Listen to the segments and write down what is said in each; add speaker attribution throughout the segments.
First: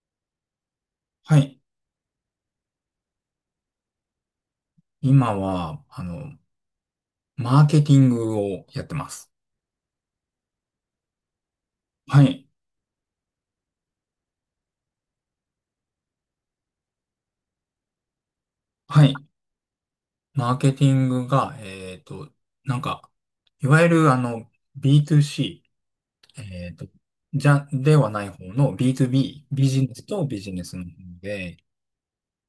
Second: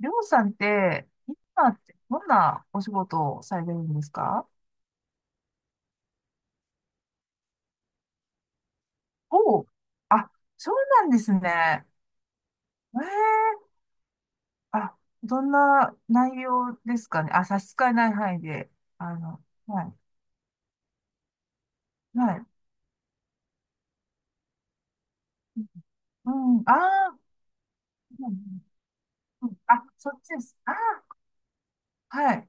Speaker 1: りょうさんって、
Speaker 2: はい。
Speaker 1: 今ってどんなお仕事をされてるんですか？
Speaker 2: 今は、マーケティングをやってます。
Speaker 1: おう、あ、そうなんですね。
Speaker 2: はい。
Speaker 1: ええ、あ、どんな内容ですかね。あ、差し支えない範囲で。
Speaker 2: はい。
Speaker 1: あの、はい、
Speaker 2: マーケティングが、
Speaker 1: はい。
Speaker 2: なんか、いわゆる、
Speaker 1: う
Speaker 2: B2C、え
Speaker 1: ん、あ
Speaker 2: っと、
Speaker 1: あ、
Speaker 2: ではない
Speaker 1: うん
Speaker 2: 方の
Speaker 1: う
Speaker 2: B2B、
Speaker 1: ん、
Speaker 2: ビ
Speaker 1: あ、
Speaker 2: ジネス
Speaker 1: そっ
Speaker 2: と
Speaker 1: ちで
Speaker 2: ビジ
Speaker 1: す。
Speaker 2: ネ
Speaker 1: あ
Speaker 2: スの方で、
Speaker 1: あ、はい、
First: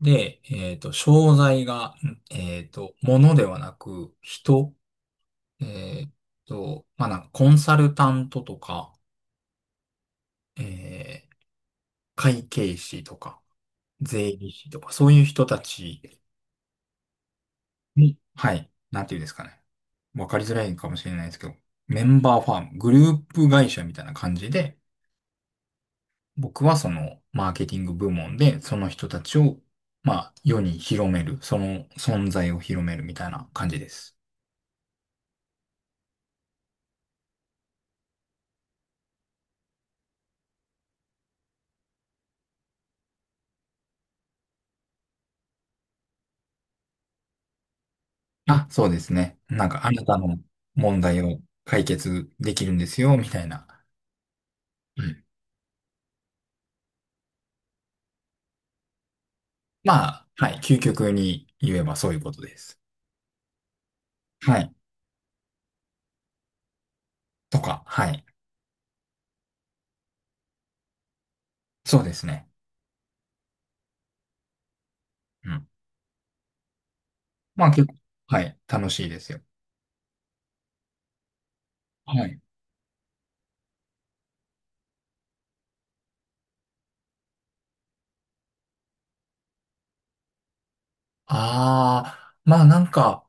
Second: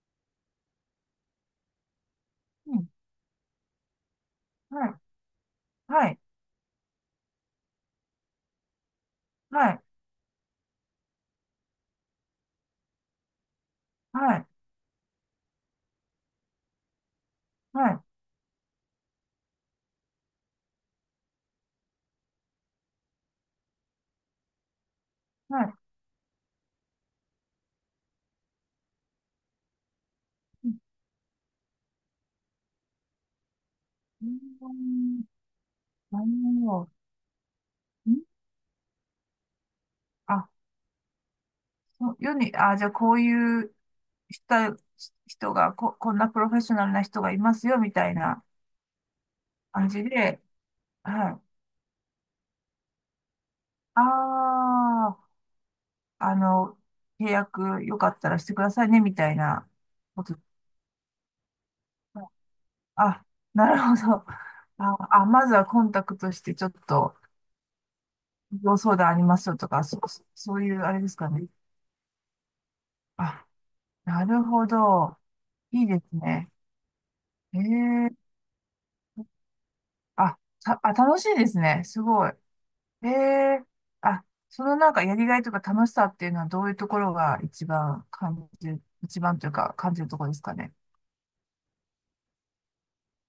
Speaker 2: で、商材が、
Speaker 1: うん、
Speaker 2: 物ではなく、人、
Speaker 1: はい、
Speaker 2: え
Speaker 1: は
Speaker 2: っ
Speaker 1: い、
Speaker 2: まあ、なんか、コンサルタントとか、
Speaker 1: はい、
Speaker 2: えー会計士とか、税
Speaker 1: はい、
Speaker 2: 理士とか、そういう人たち
Speaker 1: はい、
Speaker 2: に、はい、なんていうんですかね。わかりづらいかもしれないですけど、メンバーファーム、グループ会社みたいな感じで、
Speaker 1: はい。
Speaker 2: 僕はそのマーケティング部門で、その人たちを、まあ、世
Speaker 1: うん、
Speaker 2: に広める、その存在を広めるみたいな感じです。
Speaker 1: うん、なるほど。うん、あ、世に、あ、じゃあこういう人、人がこんなプロフェッショナルな人がいますよ、みたいな
Speaker 2: あ、そうですね。なんか、
Speaker 1: 感
Speaker 2: あ
Speaker 1: じ
Speaker 2: なたの
Speaker 1: で。
Speaker 2: 問題
Speaker 1: は
Speaker 2: を
Speaker 1: い。
Speaker 2: 解決できるんですよ、みたいな。
Speaker 1: あ
Speaker 2: うん。
Speaker 1: あ、あの、契約よかったらしてくださいね、みたいな
Speaker 2: ま
Speaker 1: こ
Speaker 2: あ、
Speaker 1: と。
Speaker 2: はい、究極に言えばそういうことです。
Speaker 1: あ、なるほど。
Speaker 2: はい。
Speaker 1: あ、あ、まずはコンタクトして、ちょっと、
Speaker 2: とか、はい。
Speaker 1: ご相談ありますよとか、そういうあれですかね。
Speaker 2: そうですね。
Speaker 1: あ、なるほど。
Speaker 2: うん。
Speaker 1: いいですね。
Speaker 2: まあ結構、
Speaker 1: ええ、
Speaker 2: はい、楽しいですよ。
Speaker 1: あ、あ、楽しいですね。す
Speaker 2: は
Speaker 1: ごい。
Speaker 2: い。
Speaker 1: へえ。あ、そのなんかやりがいとか楽しさっていうのはどういうところが一番感じる、一番というか感じるところですかね。
Speaker 2: ああ、まあなんか、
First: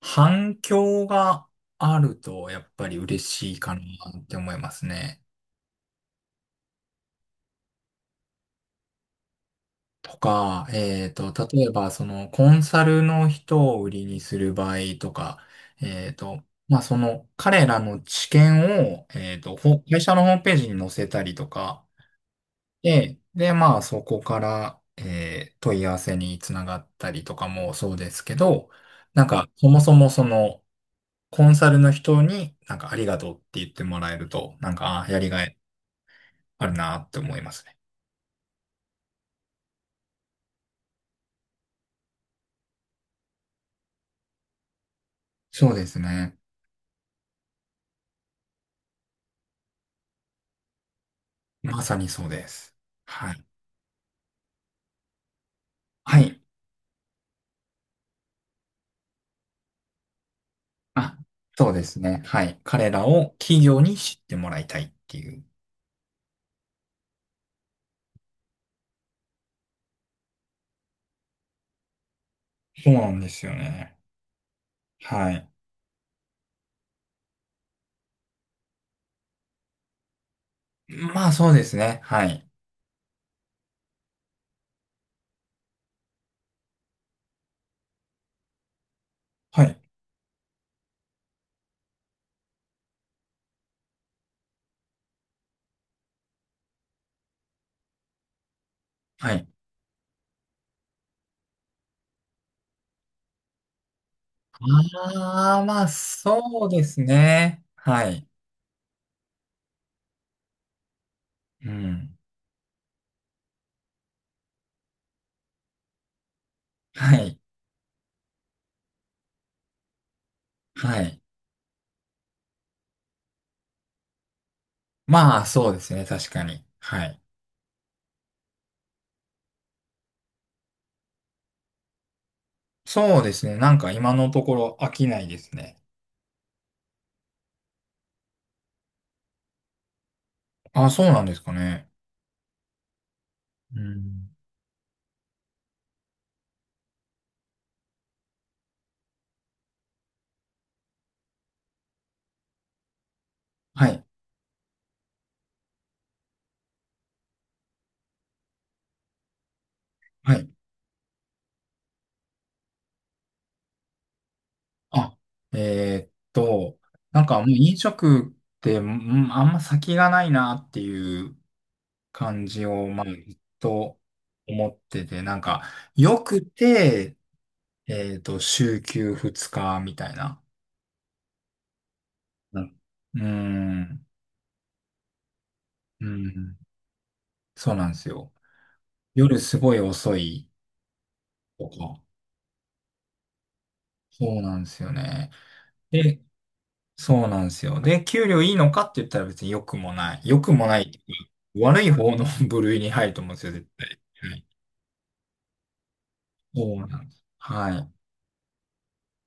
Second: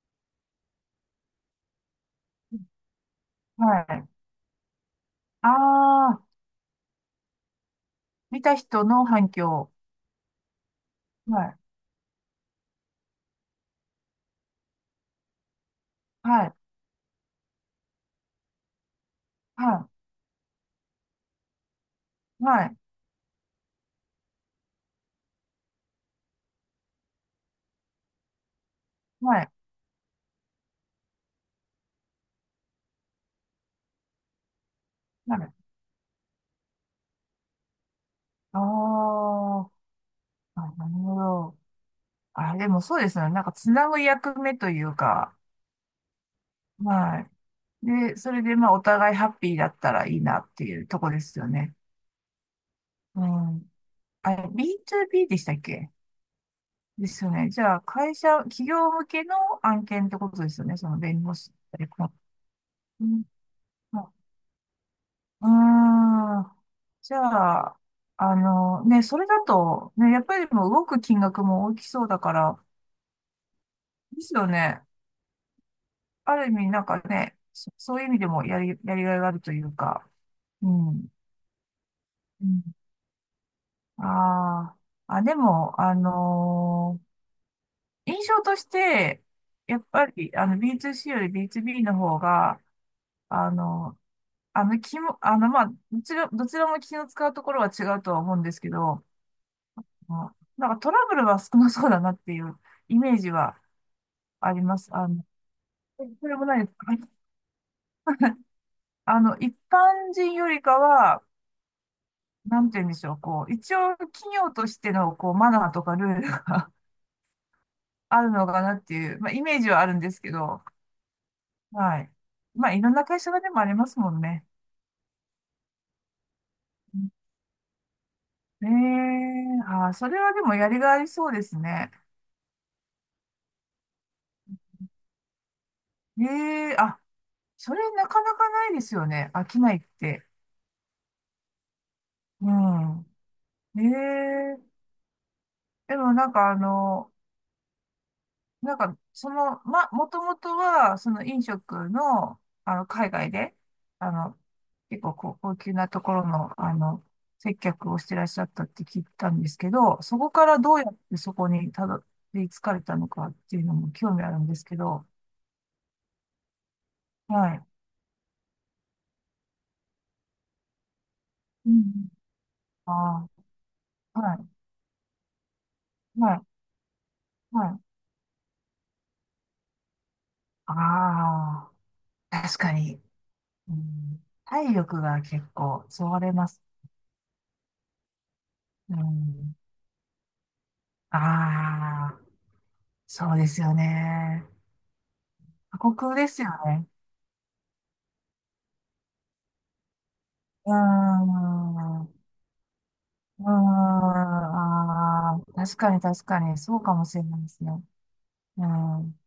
Speaker 2: 反響があると、やっぱり嬉しいかな
Speaker 1: はい。
Speaker 2: って思いますね。
Speaker 1: ああ、見た人の反響。
Speaker 2: とか、
Speaker 1: はい。
Speaker 2: 例えば、その、コンサルの人を売りにする場合とか、えっと、
Speaker 1: はい。
Speaker 2: まあその、彼らの知見を、
Speaker 1: は
Speaker 2: 会社のホームページに載せたりとか、
Speaker 1: い。はい。
Speaker 2: で、まあ、そこから、問い合わせにつながったりとかもそうですけど、なん
Speaker 1: は
Speaker 2: か、
Speaker 1: い。
Speaker 2: そもそもその、コンサルの人になんかありがとうって言ってもらえると、なんか、あ、やり
Speaker 1: は
Speaker 2: が
Speaker 1: い。
Speaker 2: いあるなって思いますね。
Speaker 1: あー、あ、なるほど。あ、でもそうですよね。なんかつなぐ役目というか。
Speaker 2: そうですね。
Speaker 1: はい。で、それでまあお互いハッピーだったらいいなっていうとこですよね。
Speaker 2: まさにそうです。
Speaker 1: う
Speaker 2: はい。
Speaker 1: ん。あれ、B2B でしたっけ？
Speaker 2: はい。
Speaker 1: ですよね。じゃあ、会社、企業向けの案件ってことですよね。その
Speaker 2: あ、
Speaker 1: 弁護士
Speaker 2: そう
Speaker 1: っ
Speaker 2: で
Speaker 1: て
Speaker 2: す
Speaker 1: こ
Speaker 2: ね。はい。彼ら
Speaker 1: う。うん、
Speaker 2: を企業に
Speaker 1: あ、
Speaker 2: 知ってもらいたいっていう。
Speaker 1: うーん、じゃあ、ね、それだと、ね、やっぱりもう動く金額も大きそうだから、
Speaker 2: そうなんですよね。
Speaker 1: ですよね。
Speaker 2: はい。
Speaker 1: ある意味、なんかね、そういう意味でもやりがいがあるというか。うん。
Speaker 2: まあ、そうですね。は
Speaker 1: う
Speaker 2: い。
Speaker 1: ん、ああ、あ、でも、印象として、
Speaker 2: は
Speaker 1: や
Speaker 2: い。
Speaker 1: っぱり、B2C より B2B の方が、あの気も、まあ、どちらも気の使うところは違うとは思うんですけど、
Speaker 2: はい。
Speaker 1: まあなんかトラブルは少なそうだなっていうイメージはあります。
Speaker 2: ああ、まあ、
Speaker 1: それもな
Speaker 2: そ
Speaker 1: い
Speaker 2: う
Speaker 1: です
Speaker 2: で
Speaker 1: か？はい。
Speaker 2: すね。はい。
Speaker 1: 一般人よりかは、
Speaker 2: うん。
Speaker 1: なんて言うんでしょう、こう、一応企業としての、こう、マナーとかルールが
Speaker 2: はい。
Speaker 1: あるのかなっていう、まあ、イメージはあるんですけど、
Speaker 2: はい。
Speaker 1: はい。まあ、いろんな会社がでもありますもんね。
Speaker 2: まあ、そうですね。確かに。はい。
Speaker 1: ねえ、あー、それはでもやりがいありそうですね。
Speaker 2: そうですね。なんか今のところ飽きないですね。
Speaker 1: ええ、あ、それなかなかないですよね。飽きないって。
Speaker 2: あ、そうなんですかね。
Speaker 1: う
Speaker 2: うん。
Speaker 1: ん。ええ、でもなんかなんかその、ま、もともとは、その飲食の、海外で、
Speaker 2: はい。
Speaker 1: あの、結構こう高級なところの、接客をしてらっしゃったって聞いたんですけど、そこ
Speaker 2: は
Speaker 1: か
Speaker 2: い。
Speaker 1: らどうやってそこにたどり着かれたのかっていうのも興味あるんですけど、
Speaker 2: あ、えーっと、なんかもう
Speaker 1: はい。
Speaker 2: 飲食って、うん、あんま先がないなっていう
Speaker 1: うん。
Speaker 2: 感じを、まあ、ず
Speaker 1: あ
Speaker 2: っと
Speaker 1: あ、はい、
Speaker 2: 思ってて、なんか、よ
Speaker 1: は
Speaker 2: く
Speaker 1: い、
Speaker 2: て、
Speaker 1: はい。
Speaker 2: 週休2日みたいな。
Speaker 1: ああ、確
Speaker 2: なる
Speaker 1: かに。
Speaker 2: うー
Speaker 1: う
Speaker 2: ん。
Speaker 1: ん、体力が結構
Speaker 2: う
Speaker 1: そがれま
Speaker 2: ん。
Speaker 1: す。
Speaker 2: そうなんですよ。
Speaker 1: う
Speaker 2: 夜
Speaker 1: ん、
Speaker 2: すごい遅い
Speaker 1: あ
Speaker 2: とか。
Speaker 1: あ、そうですよ
Speaker 2: そう
Speaker 1: ね。
Speaker 2: なんですよね。
Speaker 1: 過酷
Speaker 2: で、
Speaker 1: ですよね。
Speaker 2: そうなんですよ。で、給料いいのかって言ったら別に良くもない。良くも
Speaker 1: うー
Speaker 2: ないっていうか悪い
Speaker 1: ん。う
Speaker 2: 方の 部類に入ると思うんで
Speaker 1: ー
Speaker 2: す
Speaker 1: ん。
Speaker 2: よ、絶対。はい。
Speaker 1: ああ、確かに確かに、
Speaker 2: そ
Speaker 1: そう
Speaker 2: う
Speaker 1: か
Speaker 2: なん
Speaker 1: も
Speaker 2: で
Speaker 1: し
Speaker 2: す。
Speaker 1: れないです
Speaker 2: は
Speaker 1: ね。
Speaker 2: い。
Speaker 1: うん。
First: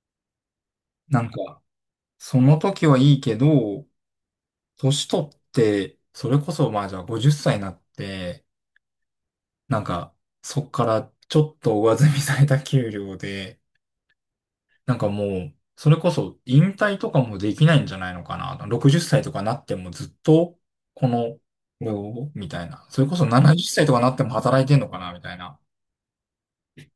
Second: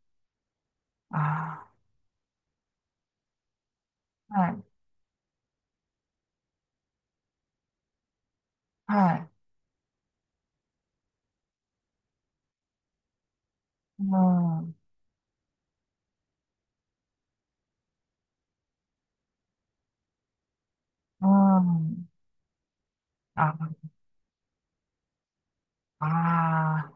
Speaker 2: なんか、
Speaker 1: あ
Speaker 2: その時はいいけど、
Speaker 1: あ、はい。
Speaker 2: 年取って、それこそまあじゃあ50歳になって、
Speaker 1: はい。
Speaker 2: なんか、そっからちょっと上積みされた給料で、
Speaker 1: うん。う
Speaker 2: なんかもう、それこそ引退とかもできないんじゃないのかな。60歳とかなってもずっと、これ
Speaker 1: ん。
Speaker 2: を、みたいな。それこそ。うん。
Speaker 1: あ、
Speaker 2: 70歳とかなっても働いてんのかな、みたいな。
Speaker 1: ああ、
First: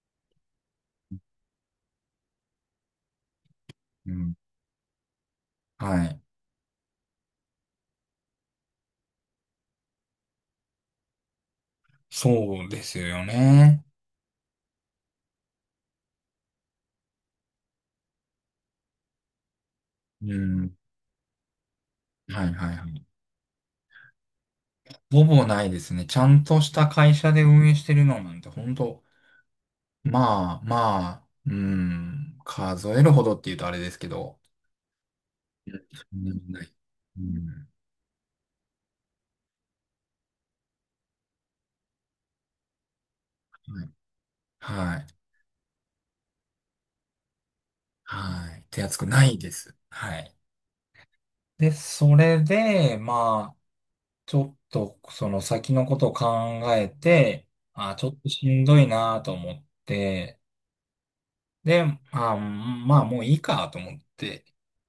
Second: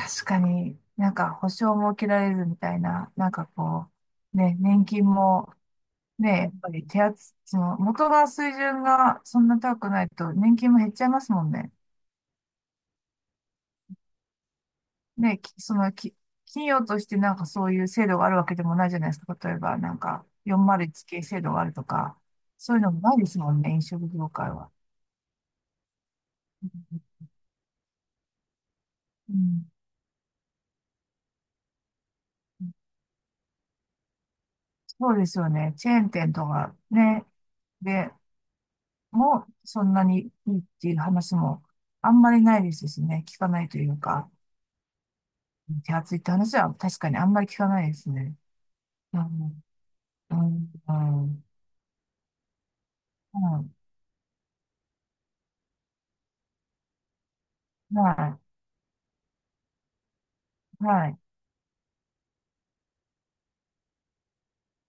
Speaker 1: 確かになんか保証も受けられるみたいな、なんかこ
Speaker 2: うん。
Speaker 1: う、ね、年金も
Speaker 2: はい。
Speaker 1: ね、やっぱりその元が水準がそんな高くないと年金も減っちゃいますもんね。
Speaker 2: そうですよね。
Speaker 1: ね、きそのき、企業としてなんかそういう制度があるわけでもないじゃないですか。例えばなんか
Speaker 2: うん。
Speaker 1: 401系制度があるとか、
Speaker 2: はいは
Speaker 1: そ
Speaker 2: い
Speaker 1: ういう
Speaker 2: は
Speaker 1: のも
Speaker 2: い。
Speaker 1: ないですもんね、飲食業界は。
Speaker 2: ほぼないですね。ちゃんとした会社で運営してるのなんて、ほんと、
Speaker 1: うん、
Speaker 2: まあまあ、うん、数えるほどって言うとあれですけど、
Speaker 1: そうですよね。チェー
Speaker 2: そ
Speaker 1: ン
Speaker 2: ん
Speaker 1: 店
Speaker 2: な
Speaker 1: と
Speaker 2: にない。
Speaker 1: か
Speaker 2: う
Speaker 1: ね、
Speaker 2: ん。
Speaker 1: でもそんなにいいっていう話もあんまりないですしね、聞かないと
Speaker 2: は
Speaker 1: いうか、
Speaker 2: い。はい。
Speaker 1: 手厚いって話は確かにあんまり聞かないですね。
Speaker 2: はい、手厚く
Speaker 1: う
Speaker 2: ないで
Speaker 1: ん
Speaker 2: す。はい。
Speaker 1: うん、う
Speaker 2: で、それで、まあ、
Speaker 1: ん、
Speaker 2: ちょっと、その先のことを考えて、あ、ちょっと
Speaker 1: は
Speaker 2: しんどいなと思って、
Speaker 1: い、はい、
Speaker 2: で、あ、まあ、もういいかと思って、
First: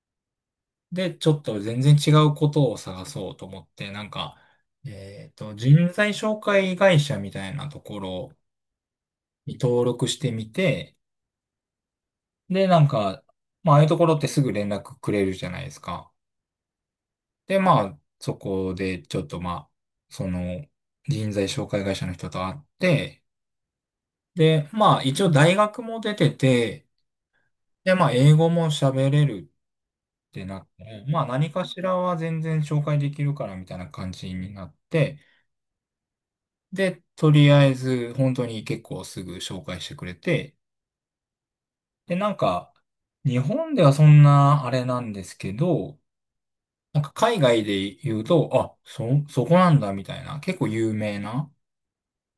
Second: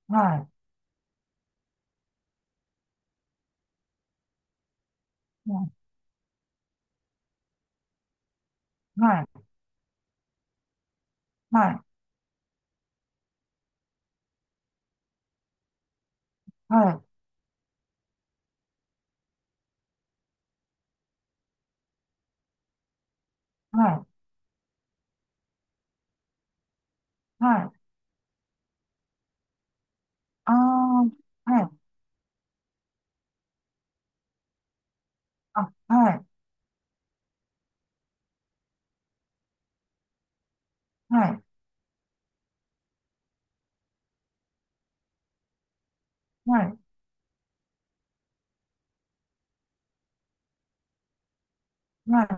Speaker 1: はい、
Speaker 2: で、ちょっと全然違うことを探そうと思って、なんか、人
Speaker 1: は
Speaker 2: 材紹介会社みたいなところ
Speaker 1: い、
Speaker 2: に登録してみて、
Speaker 1: はい、
Speaker 2: で、なんか、まあ、ああいうところってすぐ連絡くれるじゃないですか。
Speaker 1: はい、
Speaker 2: で、まあ、そこでちょっとまあ、その人材紹介会社の人と会って、
Speaker 1: はい、
Speaker 2: で、まあ一応大学も出てて、
Speaker 1: はい、は
Speaker 2: で、
Speaker 1: い、
Speaker 2: まあ英語も喋れるって
Speaker 1: あ
Speaker 2: なって、まあ何
Speaker 1: あ、は
Speaker 2: かし
Speaker 1: い、
Speaker 2: らは全然紹介できるからみたいな感じになって、
Speaker 1: あ、はい、
Speaker 2: で、とりあえず本当に結構すぐ紹介してくれて、
Speaker 1: はい、
Speaker 2: で、なんか日本ではそんなあれなんですけど、
Speaker 1: はい、
Speaker 2: なんか海外で言うと、あ、そこなんだみたいな、結構有名な、
Speaker 1: はい、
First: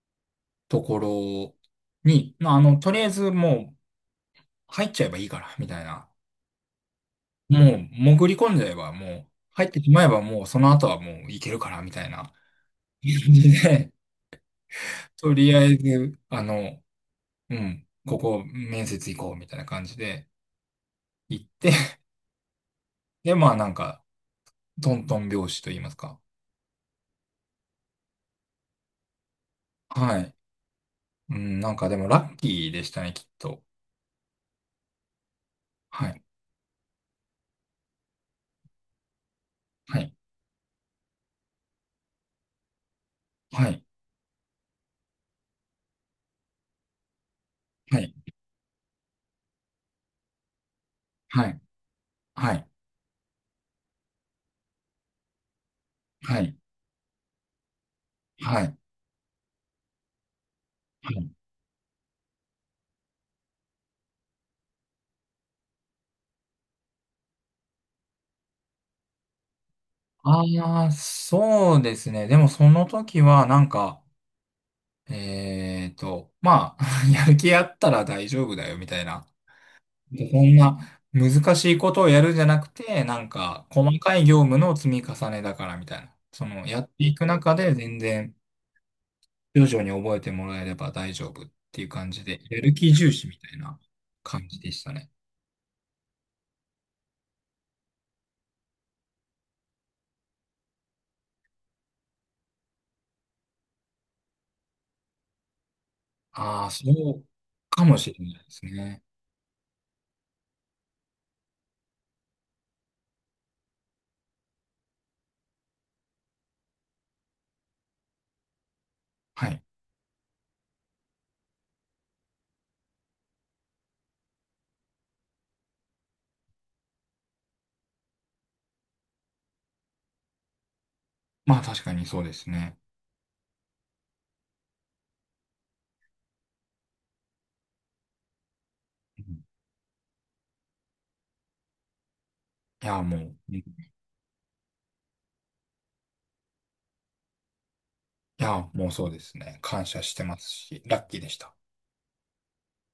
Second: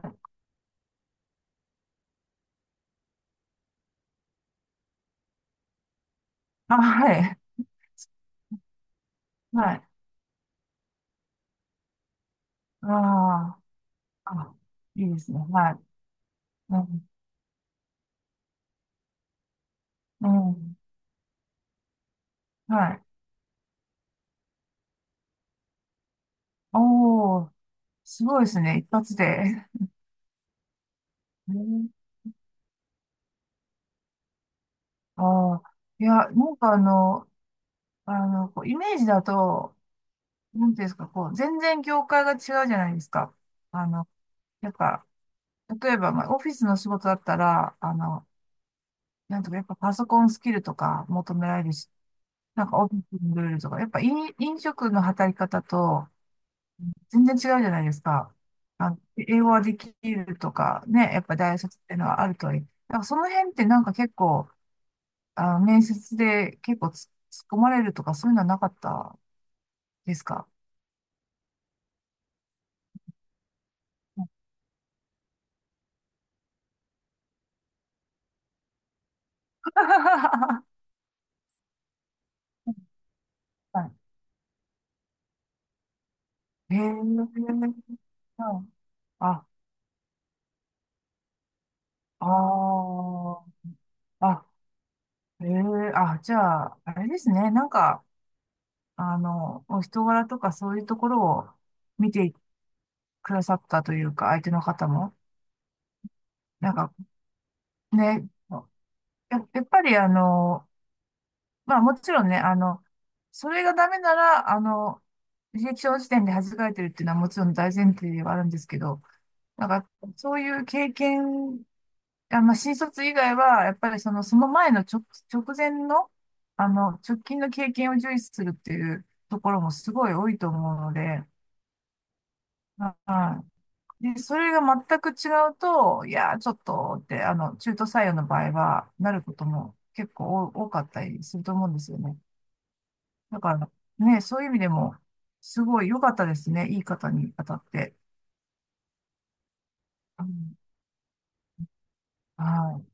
Speaker 2: ところに、まあ、とりあえずもう入っちゃえばいいから、みたいな。
Speaker 1: あ、はい、
Speaker 2: もう潜り込んじゃえば、もう
Speaker 1: は
Speaker 2: 入って
Speaker 1: い、
Speaker 2: しまえばもうその後はもういけるから、みたいな感
Speaker 1: あ
Speaker 2: じで、
Speaker 1: あ、あ、いい で
Speaker 2: と
Speaker 1: すね、
Speaker 2: りあ
Speaker 1: は
Speaker 2: え
Speaker 1: い、
Speaker 2: ず、
Speaker 1: うん、
Speaker 2: うん、ここ面接行こう、みたいな感じで
Speaker 1: うん、
Speaker 2: 行って、
Speaker 1: はい、
Speaker 2: で、まあなんか、トントン拍子と言いますか。
Speaker 1: おお、すごいですね、一発で。
Speaker 2: はい。うん、なんか
Speaker 1: ね、
Speaker 2: でもラッキーでしたね、きっと。
Speaker 1: ああ、い
Speaker 2: はい。
Speaker 1: や、なんかこうイメージだと、
Speaker 2: はい。
Speaker 1: なんていうんですか、こう、全然業界が違うじゃないですか。
Speaker 2: はい。
Speaker 1: あの、やっぱ、例えば、まあ、オフィスの仕事だったら、
Speaker 2: はい。
Speaker 1: なんとかやっぱパソコンスキルとか求め
Speaker 2: は
Speaker 1: ら
Speaker 2: い。
Speaker 1: れるし、
Speaker 2: は
Speaker 1: な
Speaker 2: い。
Speaker 1: んかオフィスのルールとか、やっぱ飲食の働き方と
Speaker 2: はい。
Speaker 1: 全然違うじゃないですか。
Speaker 2: はい。
Speaker 1: 英語はできるとか、
Speaker 2: は
Speaker 1: ね、やっ
Speaker 2: い。
Speaker 1: ぱ大卒っていうのはあるといい、なんかその辺ってなんか結構、面接で結構突っ込まれるとかそういうのはなかったですか？
Speaker 2: ああ、そうですね。でもその時はなんか、まあ、やる気あったら大丈夫だよみたいな。でそん
Speaker 1: は
Speaker 2: な難しいことをやるんじゃなくて、なんか細かい業務の積み重ねだからみたいな。その
Speaker 1: い。へえ、
Speaker 2: やっていく中で全然
Speaker 1: はい、あ、あ
Speaker 2: 徐々に覚えてもらえれば大丈夫っていう感じで、やる気重視み
Speaker 1: あ、
Speaker 2: たいな
Speaker 1: あ、
Speaker 2: 感じでしたね。
Speaker 1: ええ、あ、じゃあ、あれですね。なんか、お人柄とかそういうところを見てくださったというか、相手の方も。
Speaker 2: ああ、
Speaker 1: なん
Speaker 2: そ
Speaker 1: か
Speaker 2: うかもしれ
Speaker 1: ね、
Speaker 2: ないですね。
Speaker 1: やっぱりまあもちろんね、それがダメなら、履歴書の時点で弾かれてるっていうのはもちろん大前提ではあるんですけど、
Speaker 2: はい。
Speaker 1: なんか、そういう経験、あ、まあ、新卒以外は、やっぱりその、その前の直前の、直近の経験を重視するっていうところもすごい多いと思うので、
Speaker 2: まあ確かにそうですね。
Speaker 1: はい。で、それが全く違うと、いやー、ちょっとって、中途採用の場合は、な
Speaker 2: う
Speaker 1: るこ
Speaker 2: ん。
Speaker 1: とも結構多かったりすると思うんですよね。
Speaker 2: いや、も
Speaker 1: だから、
Speaker 2: う。
Speaker 1: ね、そういう意味でも、すごい良かったですね。いい方に当たって。
Speaker 2: いや、もうそうですね。感謝し
Speaker 1: う
Speaker 2: てます
Speaker 1: ん、
Speaker 2: し、ラッキーでした。
Speaker 1: はい。